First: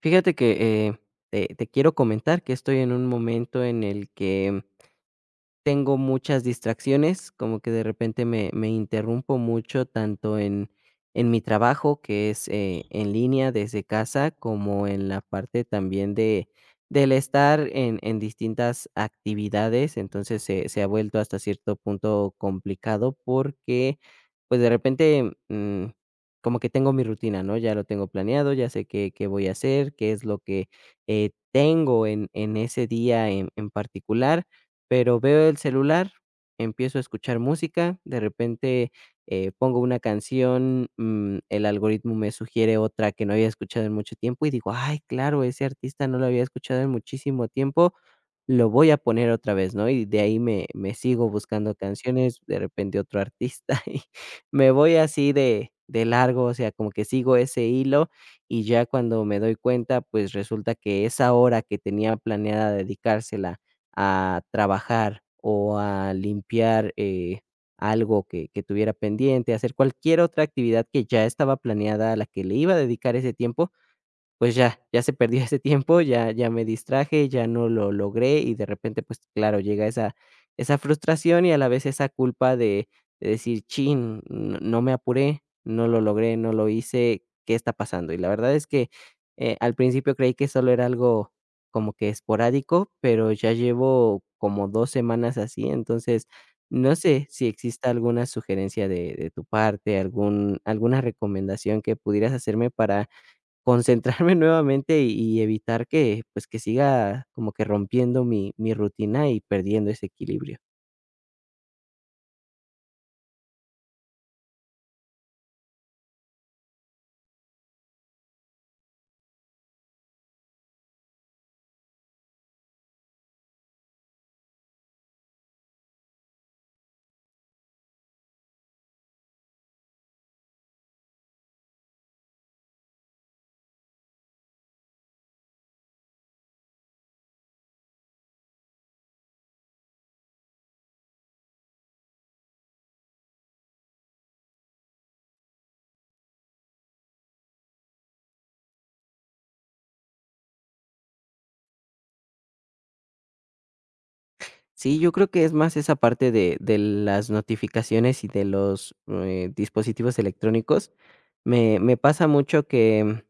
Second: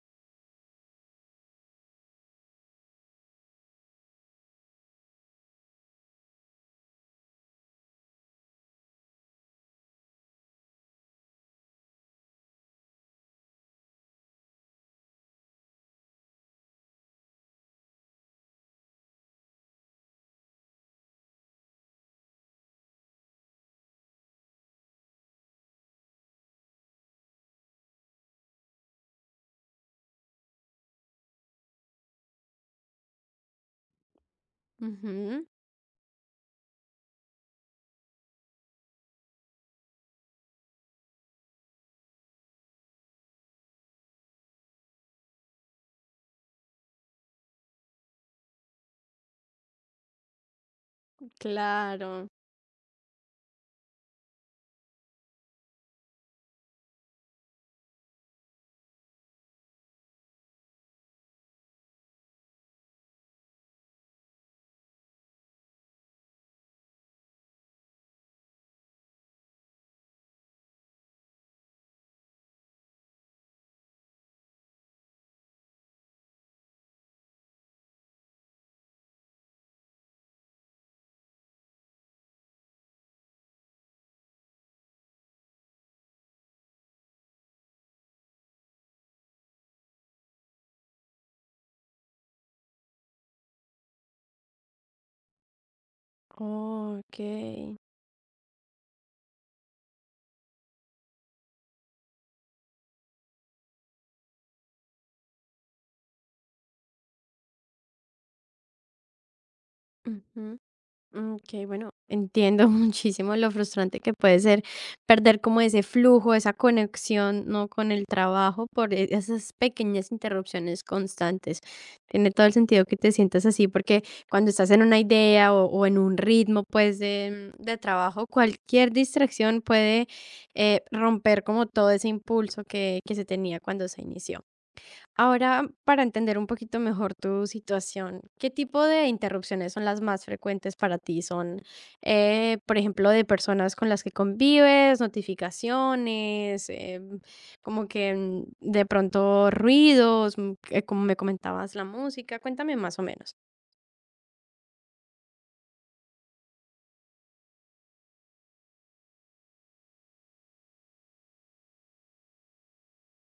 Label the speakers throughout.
Speaker 1: Fíjate que te quiero comentar que estoy en un momento en el que tengo muchas distracciones, como que de repente me interrumpo mucho, tanto en mi trabajo, que es, en línea desde casa, como en la parte también de del estar en distintas actividades. Entonces, se ha vuelto hasta cierto punto complicado porque, pues, de repente, como que tengo mi rutina, ¿no? Ya lo tengo planeado, ya sé qué voy a hacer, qué es lo que, tengo en ese día en particular. Pero
Speaker 2: Ujú,
Speaker 1: veo el celular, empiezo a escuchar música, de repente, pongo una canción, el algoritmo me sugiere otra que no había escuchado en mucho tiempo y digo: "Ay, claro, ese artista no lo había escuchado en muchísimo tiempo, lo voy a poner otra vez", ¿no? Y de ahí me sigo buscando
Speaker 2: claro.
Speaker 1: canciones, de repente otro artista y me voy así de largo, o sea, como que sigo ese hilo y ya cuando me doy cuenta, pues, resulta que esa hora que tenía planeada dedicársela a trabajar o a limpiar algo que tuviera pendiente, hacer cualquier otra actividad que ya estaba planeada a la que le iba a dedicar ese tiempo, pues ya se perdió ese tiempo, ya me distraje, ya no lo logré y de repente, pues claro, llega esa frustración y a la vez esa culpa de decir: "Chin, no me apuré, no lo logré, no lo hice, ¿qué está pasando?". Y la verdad es que, al principio creí que solo era algo como que esporádico, pero ya llevo como 2 semanas así, entonces, no sé si
Speaker 2: Okey.
Speaker 1: exista alguna sugerencia de tu parte, algún alguna recomendación que pudieras hacerme para concentrarme nuevamente y evitar que, pues, que siga como que rompiendo mi rutina y perdiendo ese equilibrio.
Speaker 2: Ujú. Okey, bueno, entiendo muchísimo lo frustrante que puede ser perder como ese flujo, esa conexión, ¿no?, con el trabajo por esas pequeñas interrupciones constantes. Tiene todo el sentido que te sientas así, porque cuando estás en una idea o en un ritmo, pues, de trabajo, cualquier distracción puede, romper como todo ese impulso que se tenía cuando se inició. Ahora, para entender un poquito mejor tu situación, ¿qué tipo de interrupciones son las más frecuentes para ti? ¿Son, por ejemplo, de personas con las que convives, notificaciones, como que de pronto ruidos, que como me comentabas, la música? Cuéntame más o menos.
Speaker 1: Sí, yo creo que es más esa parte de las notificaciones y de los, dispositivos electrónicos. Me pasa mucho que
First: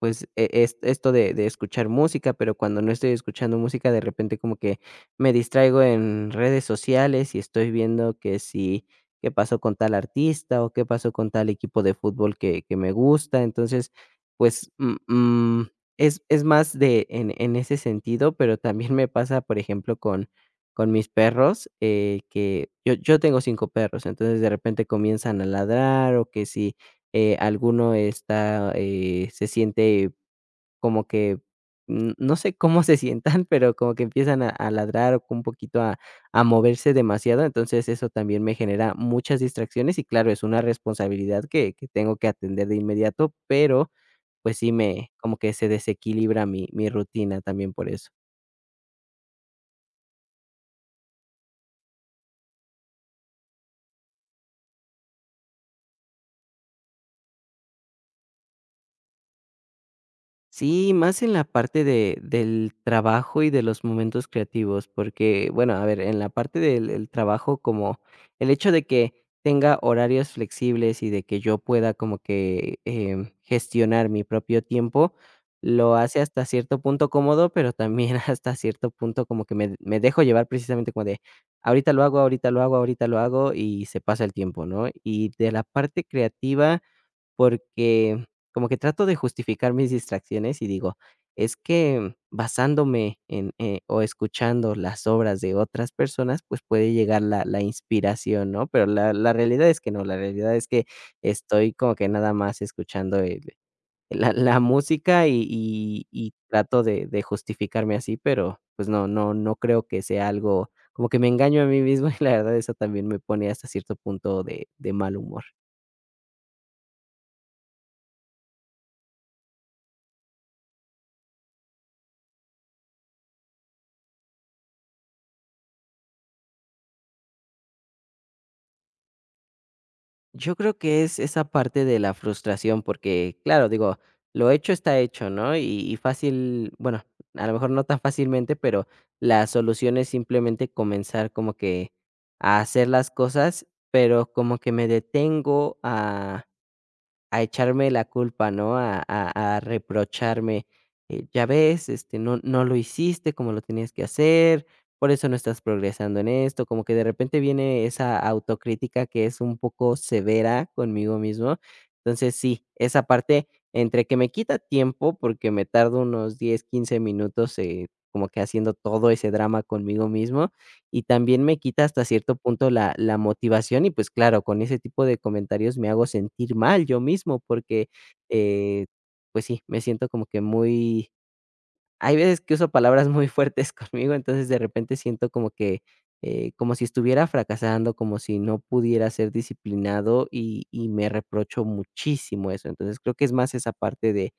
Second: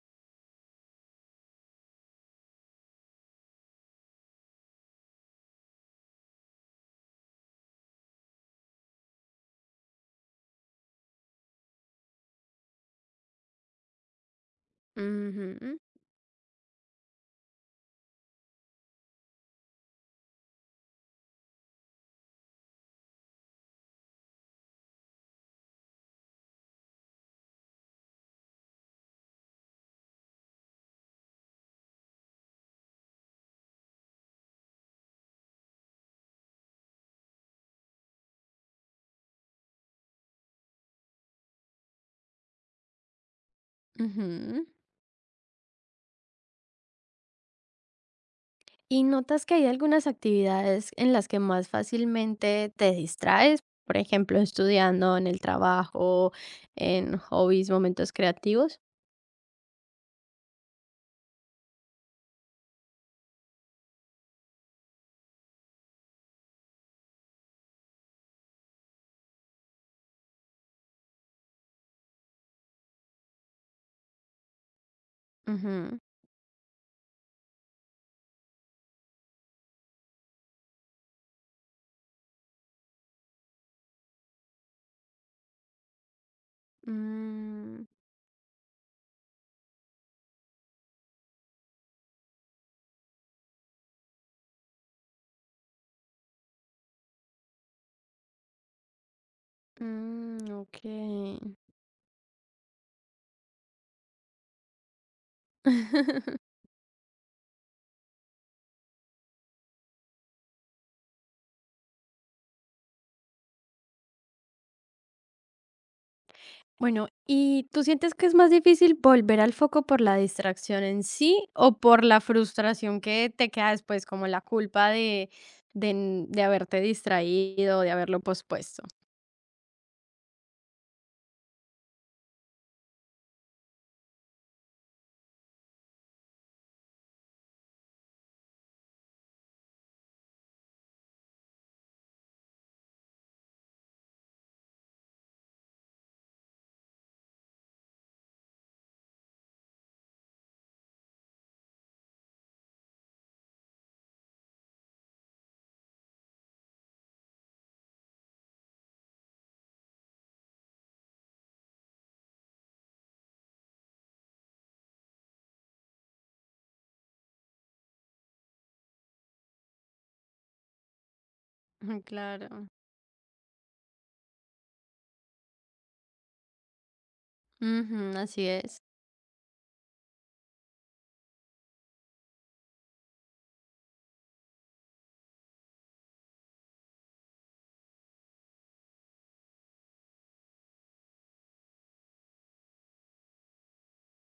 Speaker 1: pues, es esto de escuchar música, pero cuando no estoy escuchando música, de repente como que me distraigo en redes sociales y estoy viendo que si qué pasó con tal artista o qué pasó con tal equipo de fútbol que me gusta. Entonces, pues, mm,
Speaker 2: Ujú.
Speaker 1: es más de en ese sentido, pero también me pasa, por ejemplo, con mis perros, que yo tengo 5 perros, entonces de repente comienzan a ladrar o que si alguno está, se siente como que, no sé cómo se sientan, pero como que empiezan a ladrar o un poquito a moverse demasiado, entonces eso también me genera muchas distracciones y claro, es una responsabilidad que tengo que atender de inmediato, pero pues
Speaker 2: Ujú.
Speaker 1: sí me, como que se desequilibra mi rutina también por eso.
Speaker 2: ¿Y notas que hay algunas actividades en las que más fácilmente te distraes? Por ejemplo, estudiando, en el trabajo, en hobbies, momentos creativos.
Speaker 1: Sí, más en la parte de del trabajo y de los momentos creativos, porque, bueno, a ver, en la parte del el trabajo, como el hecho de que tenga horarios flexibles y de que yo pueda como que, gestionar mi propio tiempo, lo
Speaker 2: Ujú.
Speaker 1: hace hasta cierto punto cómodo, pero también hasta cierto punto como que me dejo llevar precisamente como de, ahorita lo hago, ahorita lo hago, ahorita lo hago, y se pasa el tiempo, ¿no? Y de la parte creativa
Speaker 2: Mm,
Speaker 1: porque como que trato de justificar mis distracciones y digo, es que basándome en, o escuchando las obras de otras personas, pues puede llegar la inspiración, ¿no? Pero la realidad es que no, la
Speaker 2: mm,
Speaker 1: realidad es
Speaker 2: ok.
Speaker 1: que estoy como que nada más escuchando la música y trato de justificarme así, pero pues no creo que sea algo como que me engaño a mí mismo y la verdad eso también me pone hasta cierto punto de mal humor.
Speaker 2: Bueno, ¿y tú sientes que es más difícil volver al foco por la distracción en sí o por la frustración que te queda después, como la culpa de haberte distraído, de haberlo pospuesto?
Speaker 1: Yo creo que es esa parte de la frustración, porque, claro, digo, lo hecho está hecho, ¿no? Y fácil, bueno, a lo mejor no tan fácilmente, pero la solución es simplemente comenzar como que a hacer las cosas, pero como que me detengo a echarme la culpa, ¿no? A reprocharme, ya ves, este, no lo hiciste como lo tenías que hacer, por eso no estás progresando en esto, como que de repente viene esa autocrítica que es un poco severa conmigo mismo. Entonces, sí, esa parte entre que me quita tiempo, porque me tardo unos 10 15 minutos, como que haciendo todo ese drama conmigo mismo, y también me quita
Speaker 2: Ujú,
Speaker 1: hasta cierto
Speaker 2: claro,
Speaker 1: punto la motivación y, pues, claro, con ese tipo de comentarios me hago sentir mal yo mismo porque,
Speaker 2: ujú, así es.
Speaker 1: eh, pues sí, me siento como que muy hay veces que uso palabras muy fuertes conmigo, entonces de repente siento como que, como si estuviera fracasando, como si no pudiera ser disciplinado y me reprocho muchísimo eso. Entonces, creo que es más esa parte de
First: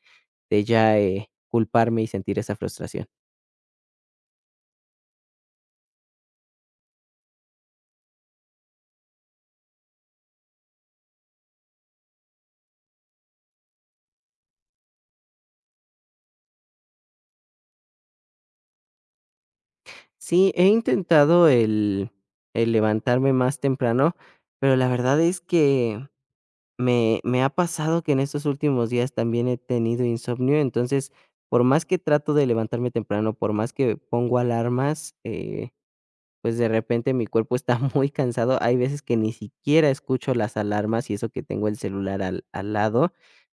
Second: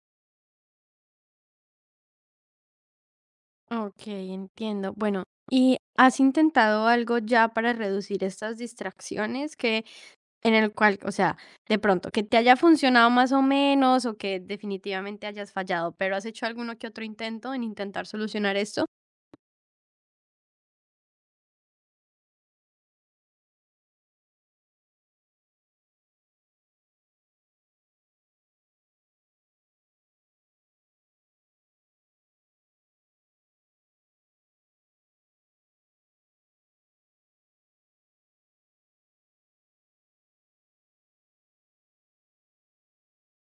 Speaker 1: de ya, culparme y sentir esa frustración.
Speaker 2: Ok, entiendo. Bueno, ¿y has intentado algo ya para reducir estas distracciones que en el cual, o sea, de pronto, que te haya funcionado más o menos o que definitivamente hayas fallado, pero has hecho alguno que otro intento en intentar solucionar esto?
Speaker 1: Sí, he intentado el levantarme más temprano, pero la verdad es que me ha pasado que en estos últimos días también he tenido insomnio, entonces, por más que trato de levantarme temprano, por más que pongo alarmas, pues, de repente mi cuerpo está muy cansado. Hay veces que ni siquiera escucho las alarmas y eso que tengo el celular al lado.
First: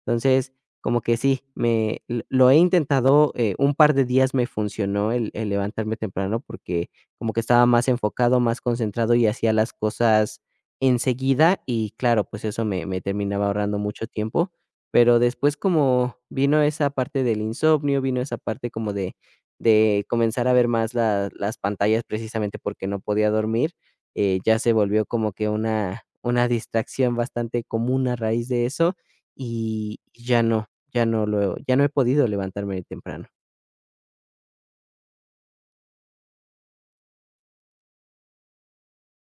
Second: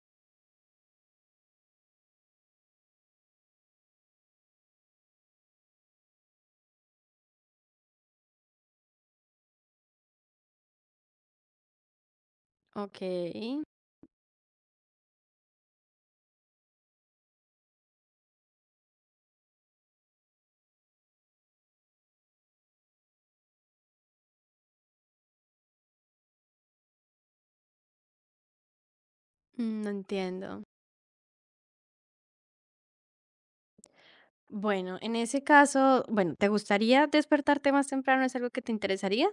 Speaker 1: Entonces, como que sí, me l lo he intentado, un par de días me funcionó el levantarme temprano porque como que estaba más enfocado, más concentrado y hacía las cosas enseguida y claro, pues eso me
Speaker 2: Ok,
Speaker 1: terminaba ahorrando mucho tiempo. Pero después como vino esa parte del insomnio, vino esa parte como de comenzar a ver más la las pantallas precisamente porque no podía dormir, ya se volvió como que una distracción bastante común a raíz de eso, y ya
Speaker 2: entiendo.
Speaker 1: no ya no lo ya no he podido levantarme temprano.
Speaker 2: Bueno, en ese caso, bueno, ¿te gustaría despertarte más temprano? ¿Es algo que te interesaría?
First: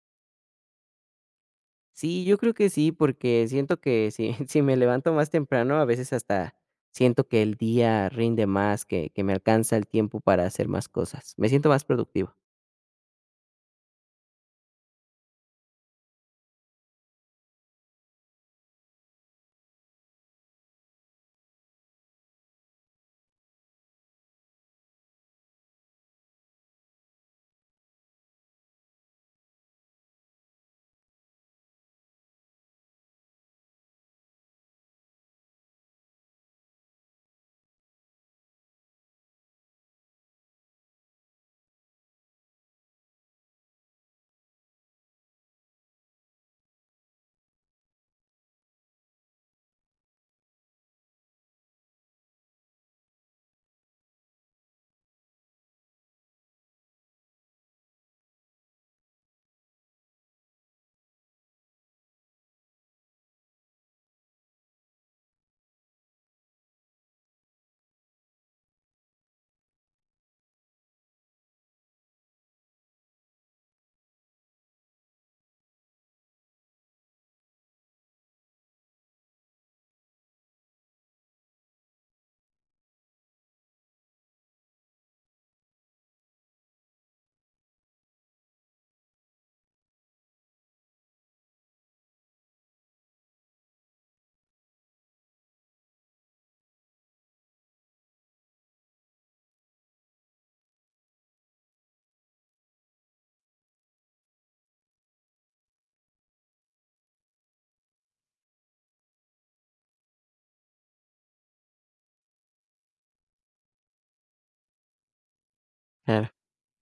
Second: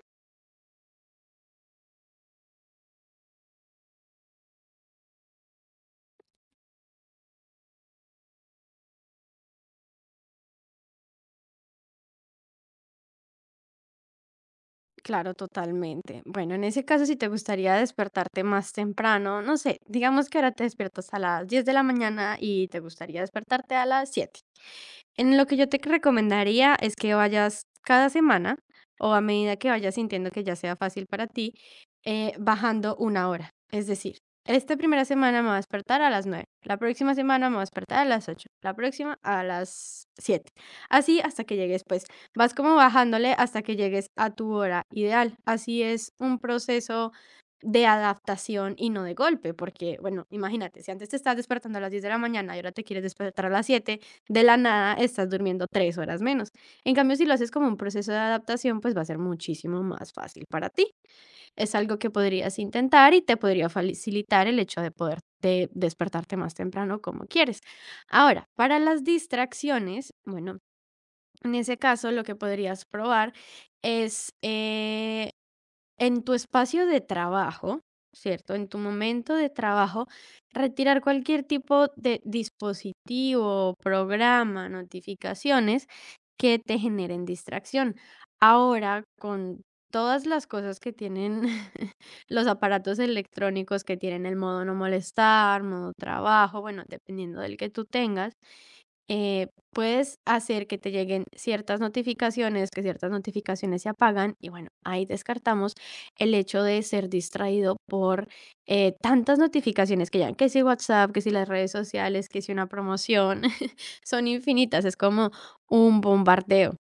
Speaker 1: Sí, yo creo que sí, porque siento que si si me levanto más temprano, a veces hasta siento que el día rinde más, que me alcanza el tiempo para hacer más cosas. Me siento más productivo.
Speaker 2: Claro, totalmente. Bueno, en ese caso, si te gustaría despertarte más temprano, no sé, digamos que ahora te despiertas a las 10 de la mañana y te gustaría despertarte a las 7. En lo que yo te recomendaría es que vayas cada semana o a medida que vayas sintiendo que ya sea fácil para ti, bajando una hora. Es decir, esta primera semana me voy a despertar a las 9, la próxima semana me voy a despertar a las 8, la próxima a las 7. Así hasta que llegues, pues vas como bajándole hasta que llegues a tu hora ideal. Así es un proceso de adaptación y no de golpe, porque, bueno, imagínate, si antes te estás despertando a las 10 de la mañana y ahora te quieres despertar a las 7 de la nada estás durmiendo 3 horas menos. En cambio, si lo haces como un proceso de adaptación, pues va a ser muchísimo más fácil para ti. Es algo que podrías intentar y te podría facilitar el hecho de poder de despertarte más temprano como quieres. Ahora, para las distracciones, bueno, en ese caso lo que podrías probar es, en tu espacio de trabajo, ¿cierto? En tu momento de trabajo, retirar cualquier tipo de dispositivo, programa, notificaciones que te generen distracción. Ahora, con todas las cosas que tienen los aparatos electrónicos, que tienen el modo no molestar, modo trabajo, bueno, dependiendo del que tú tengas, puedes hacer que te lleguen ciertas notificaciones, que ciertas notificaciones se apagan y bueno, ahí descartamos el hecho de ser distraído por tantas notificaciones que ya, que si WhatsApp, que si las redes sociales, que si una promoción, son infinitas, es como un
Speaker 1: Claro,
Speaker 2: bombardeo.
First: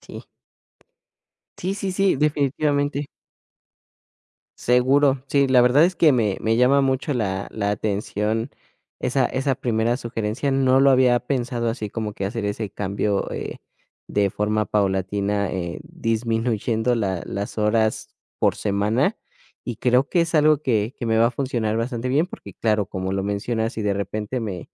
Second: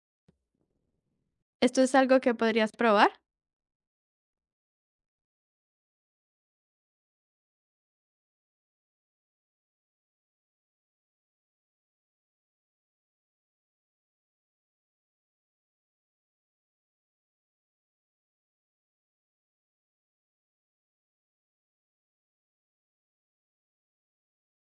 Speaker 1: sí. Sí,
Speaker 2: ¿Esto
Speaker 1: sí,
Speaker 2: es
Speaker 1: sí,
Speaker 2: algo que podrías
Speaker 1: definitivamente.
Speaker 2: probar?
Speaker 1: Seguro, sí, la verdad es que me llama mucho la atención esa primera sugerencia, no lo había pensado así como que hacer ese cambio, de forma paulatina, disminuyendo la las horas por semana, y creo que es algo que me va a funcionar bastante bien, porque claro, como lo mencionas, si de repente me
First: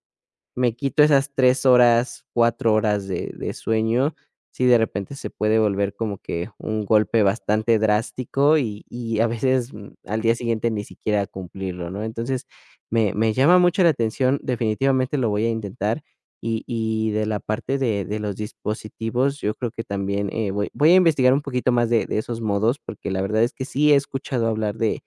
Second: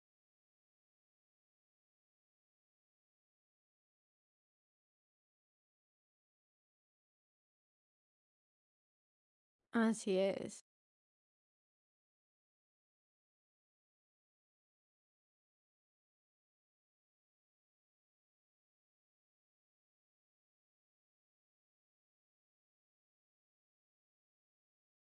Speaker 1: me quito esas 3 horas, 4 horas de sueño. Sí, de repente se puede volver como que un golpe bastante drástico y a veces,
Speaker 2: Así
Speaker 1: al día
Speaker 2: es.
Speaker 1: siguiente ni siquiera cumplirlo, ¿no? Entonces, me llama mucho la atención, definitivamente lo voy a intentar. Y de la parte de los dispositivos, yo creo que también, voy a investigar un poquito más de esos modos, porque la verdad es que sí he escuchado hablar de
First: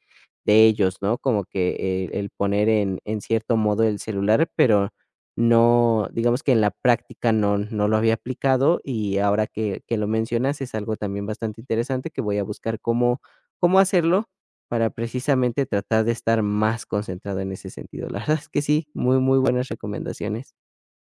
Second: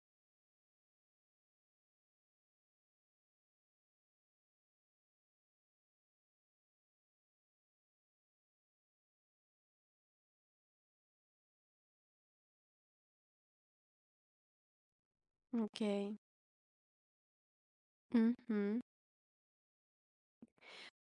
Speaker 1: de ellos, ¿no? Como que el poner en cierto modo el celular, pero no, digamos que en la práctica no lo había aplicado y ahora que lo mencionas es algo también bastante interesante que voy a buscar cómo hacerlo para precisamente tratar de
Speaker 2: Ok.
Speaker 1: estar más concentrado en ese sentido. La verdad es que
Speaker 2: Ujú.
Speaker 1: sí, muy, muy buenas recomendaciones.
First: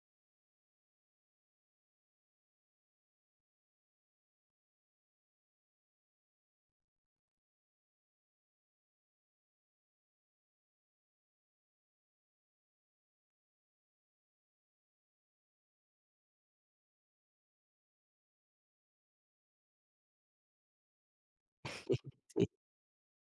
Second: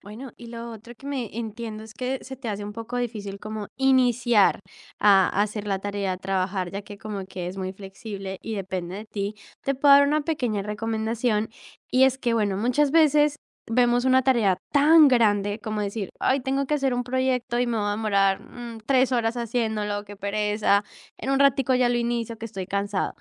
Speaker 2: Bueno, y lo otro que me entiendo es que se te hace un poco difícil como iniciar a hacer la tarea, a trabajar, ya que como que es muy flexible y depende de ti. Te puedo dar una pequeña recomendación y es que, bueno, muchas veces vemos una tarea tan grande como decir, ay, tengo que hacer un proyecto y me voy a demorar 3 horas haciéndolo, qué pereza, en un ratico ya lo inicio, que estoy cansado.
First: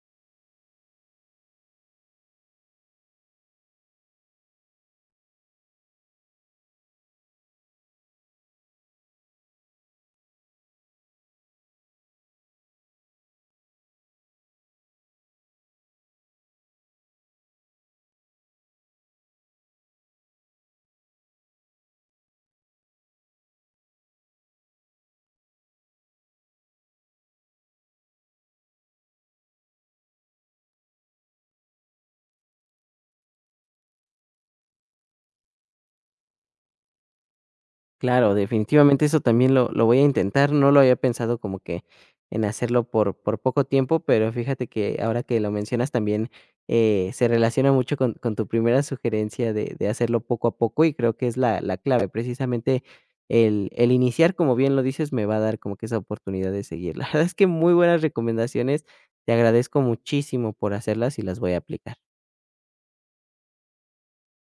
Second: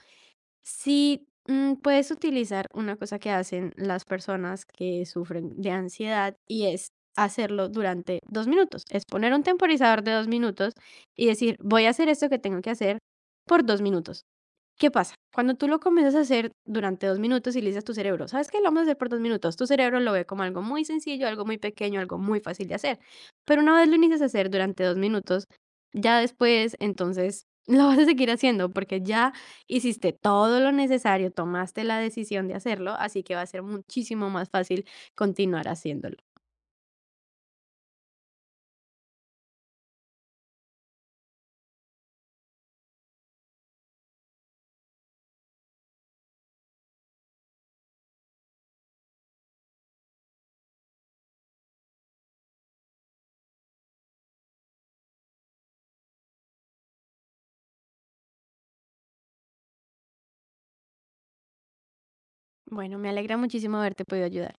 Speaker 2: Sí, puedes utilizar una cosa que hacen las personas que sufren de ansiedad y es hacerlo durante 2 minutos. Es poner un temporizador de 2 minutos y decir, voy a hacer esto que tengo que hacer por 2 minutos. ¿Qué pasa? Cuando tú lo comienzas a hacer durante 2 minutos y le dices a tu cerebro, ¿sabes qué? Lo vamos a hacer por 2 minutos. Tu cerebro lo ve como algo muy sencillo, algo muy pequeño, algo muy fácil de hacer. Pero una vez lo inicias a hacer durante 2 minutos, ya después, entonces, lo vas a seguir haciendo porque ya hiciste todo lo necesario, tomaste la decisión de hacerlo, así que va a ser muchísimo más fácil continuar haciéndolo.
Speaker 1: Claro, definitivamente eso también lo voy a intentar, no lo había pensado como que en hacerlo por poco tiempo, pero fíjate que ahora que lo mencionas también, se relaciona mucho con tu primera sugerencia de hacerlo poco a poco y creo que es la clave. Precisamente el iniciar, como bien lo dices, me va a dar como que esa oportunidad de seguir. La verdad es que muy buenas recomendaciones, te agradezco muchísimo por hacerlas y las voy a aplicar.
Speaker 2: Bueno, me alegra muchísimo haberte podido ayudar.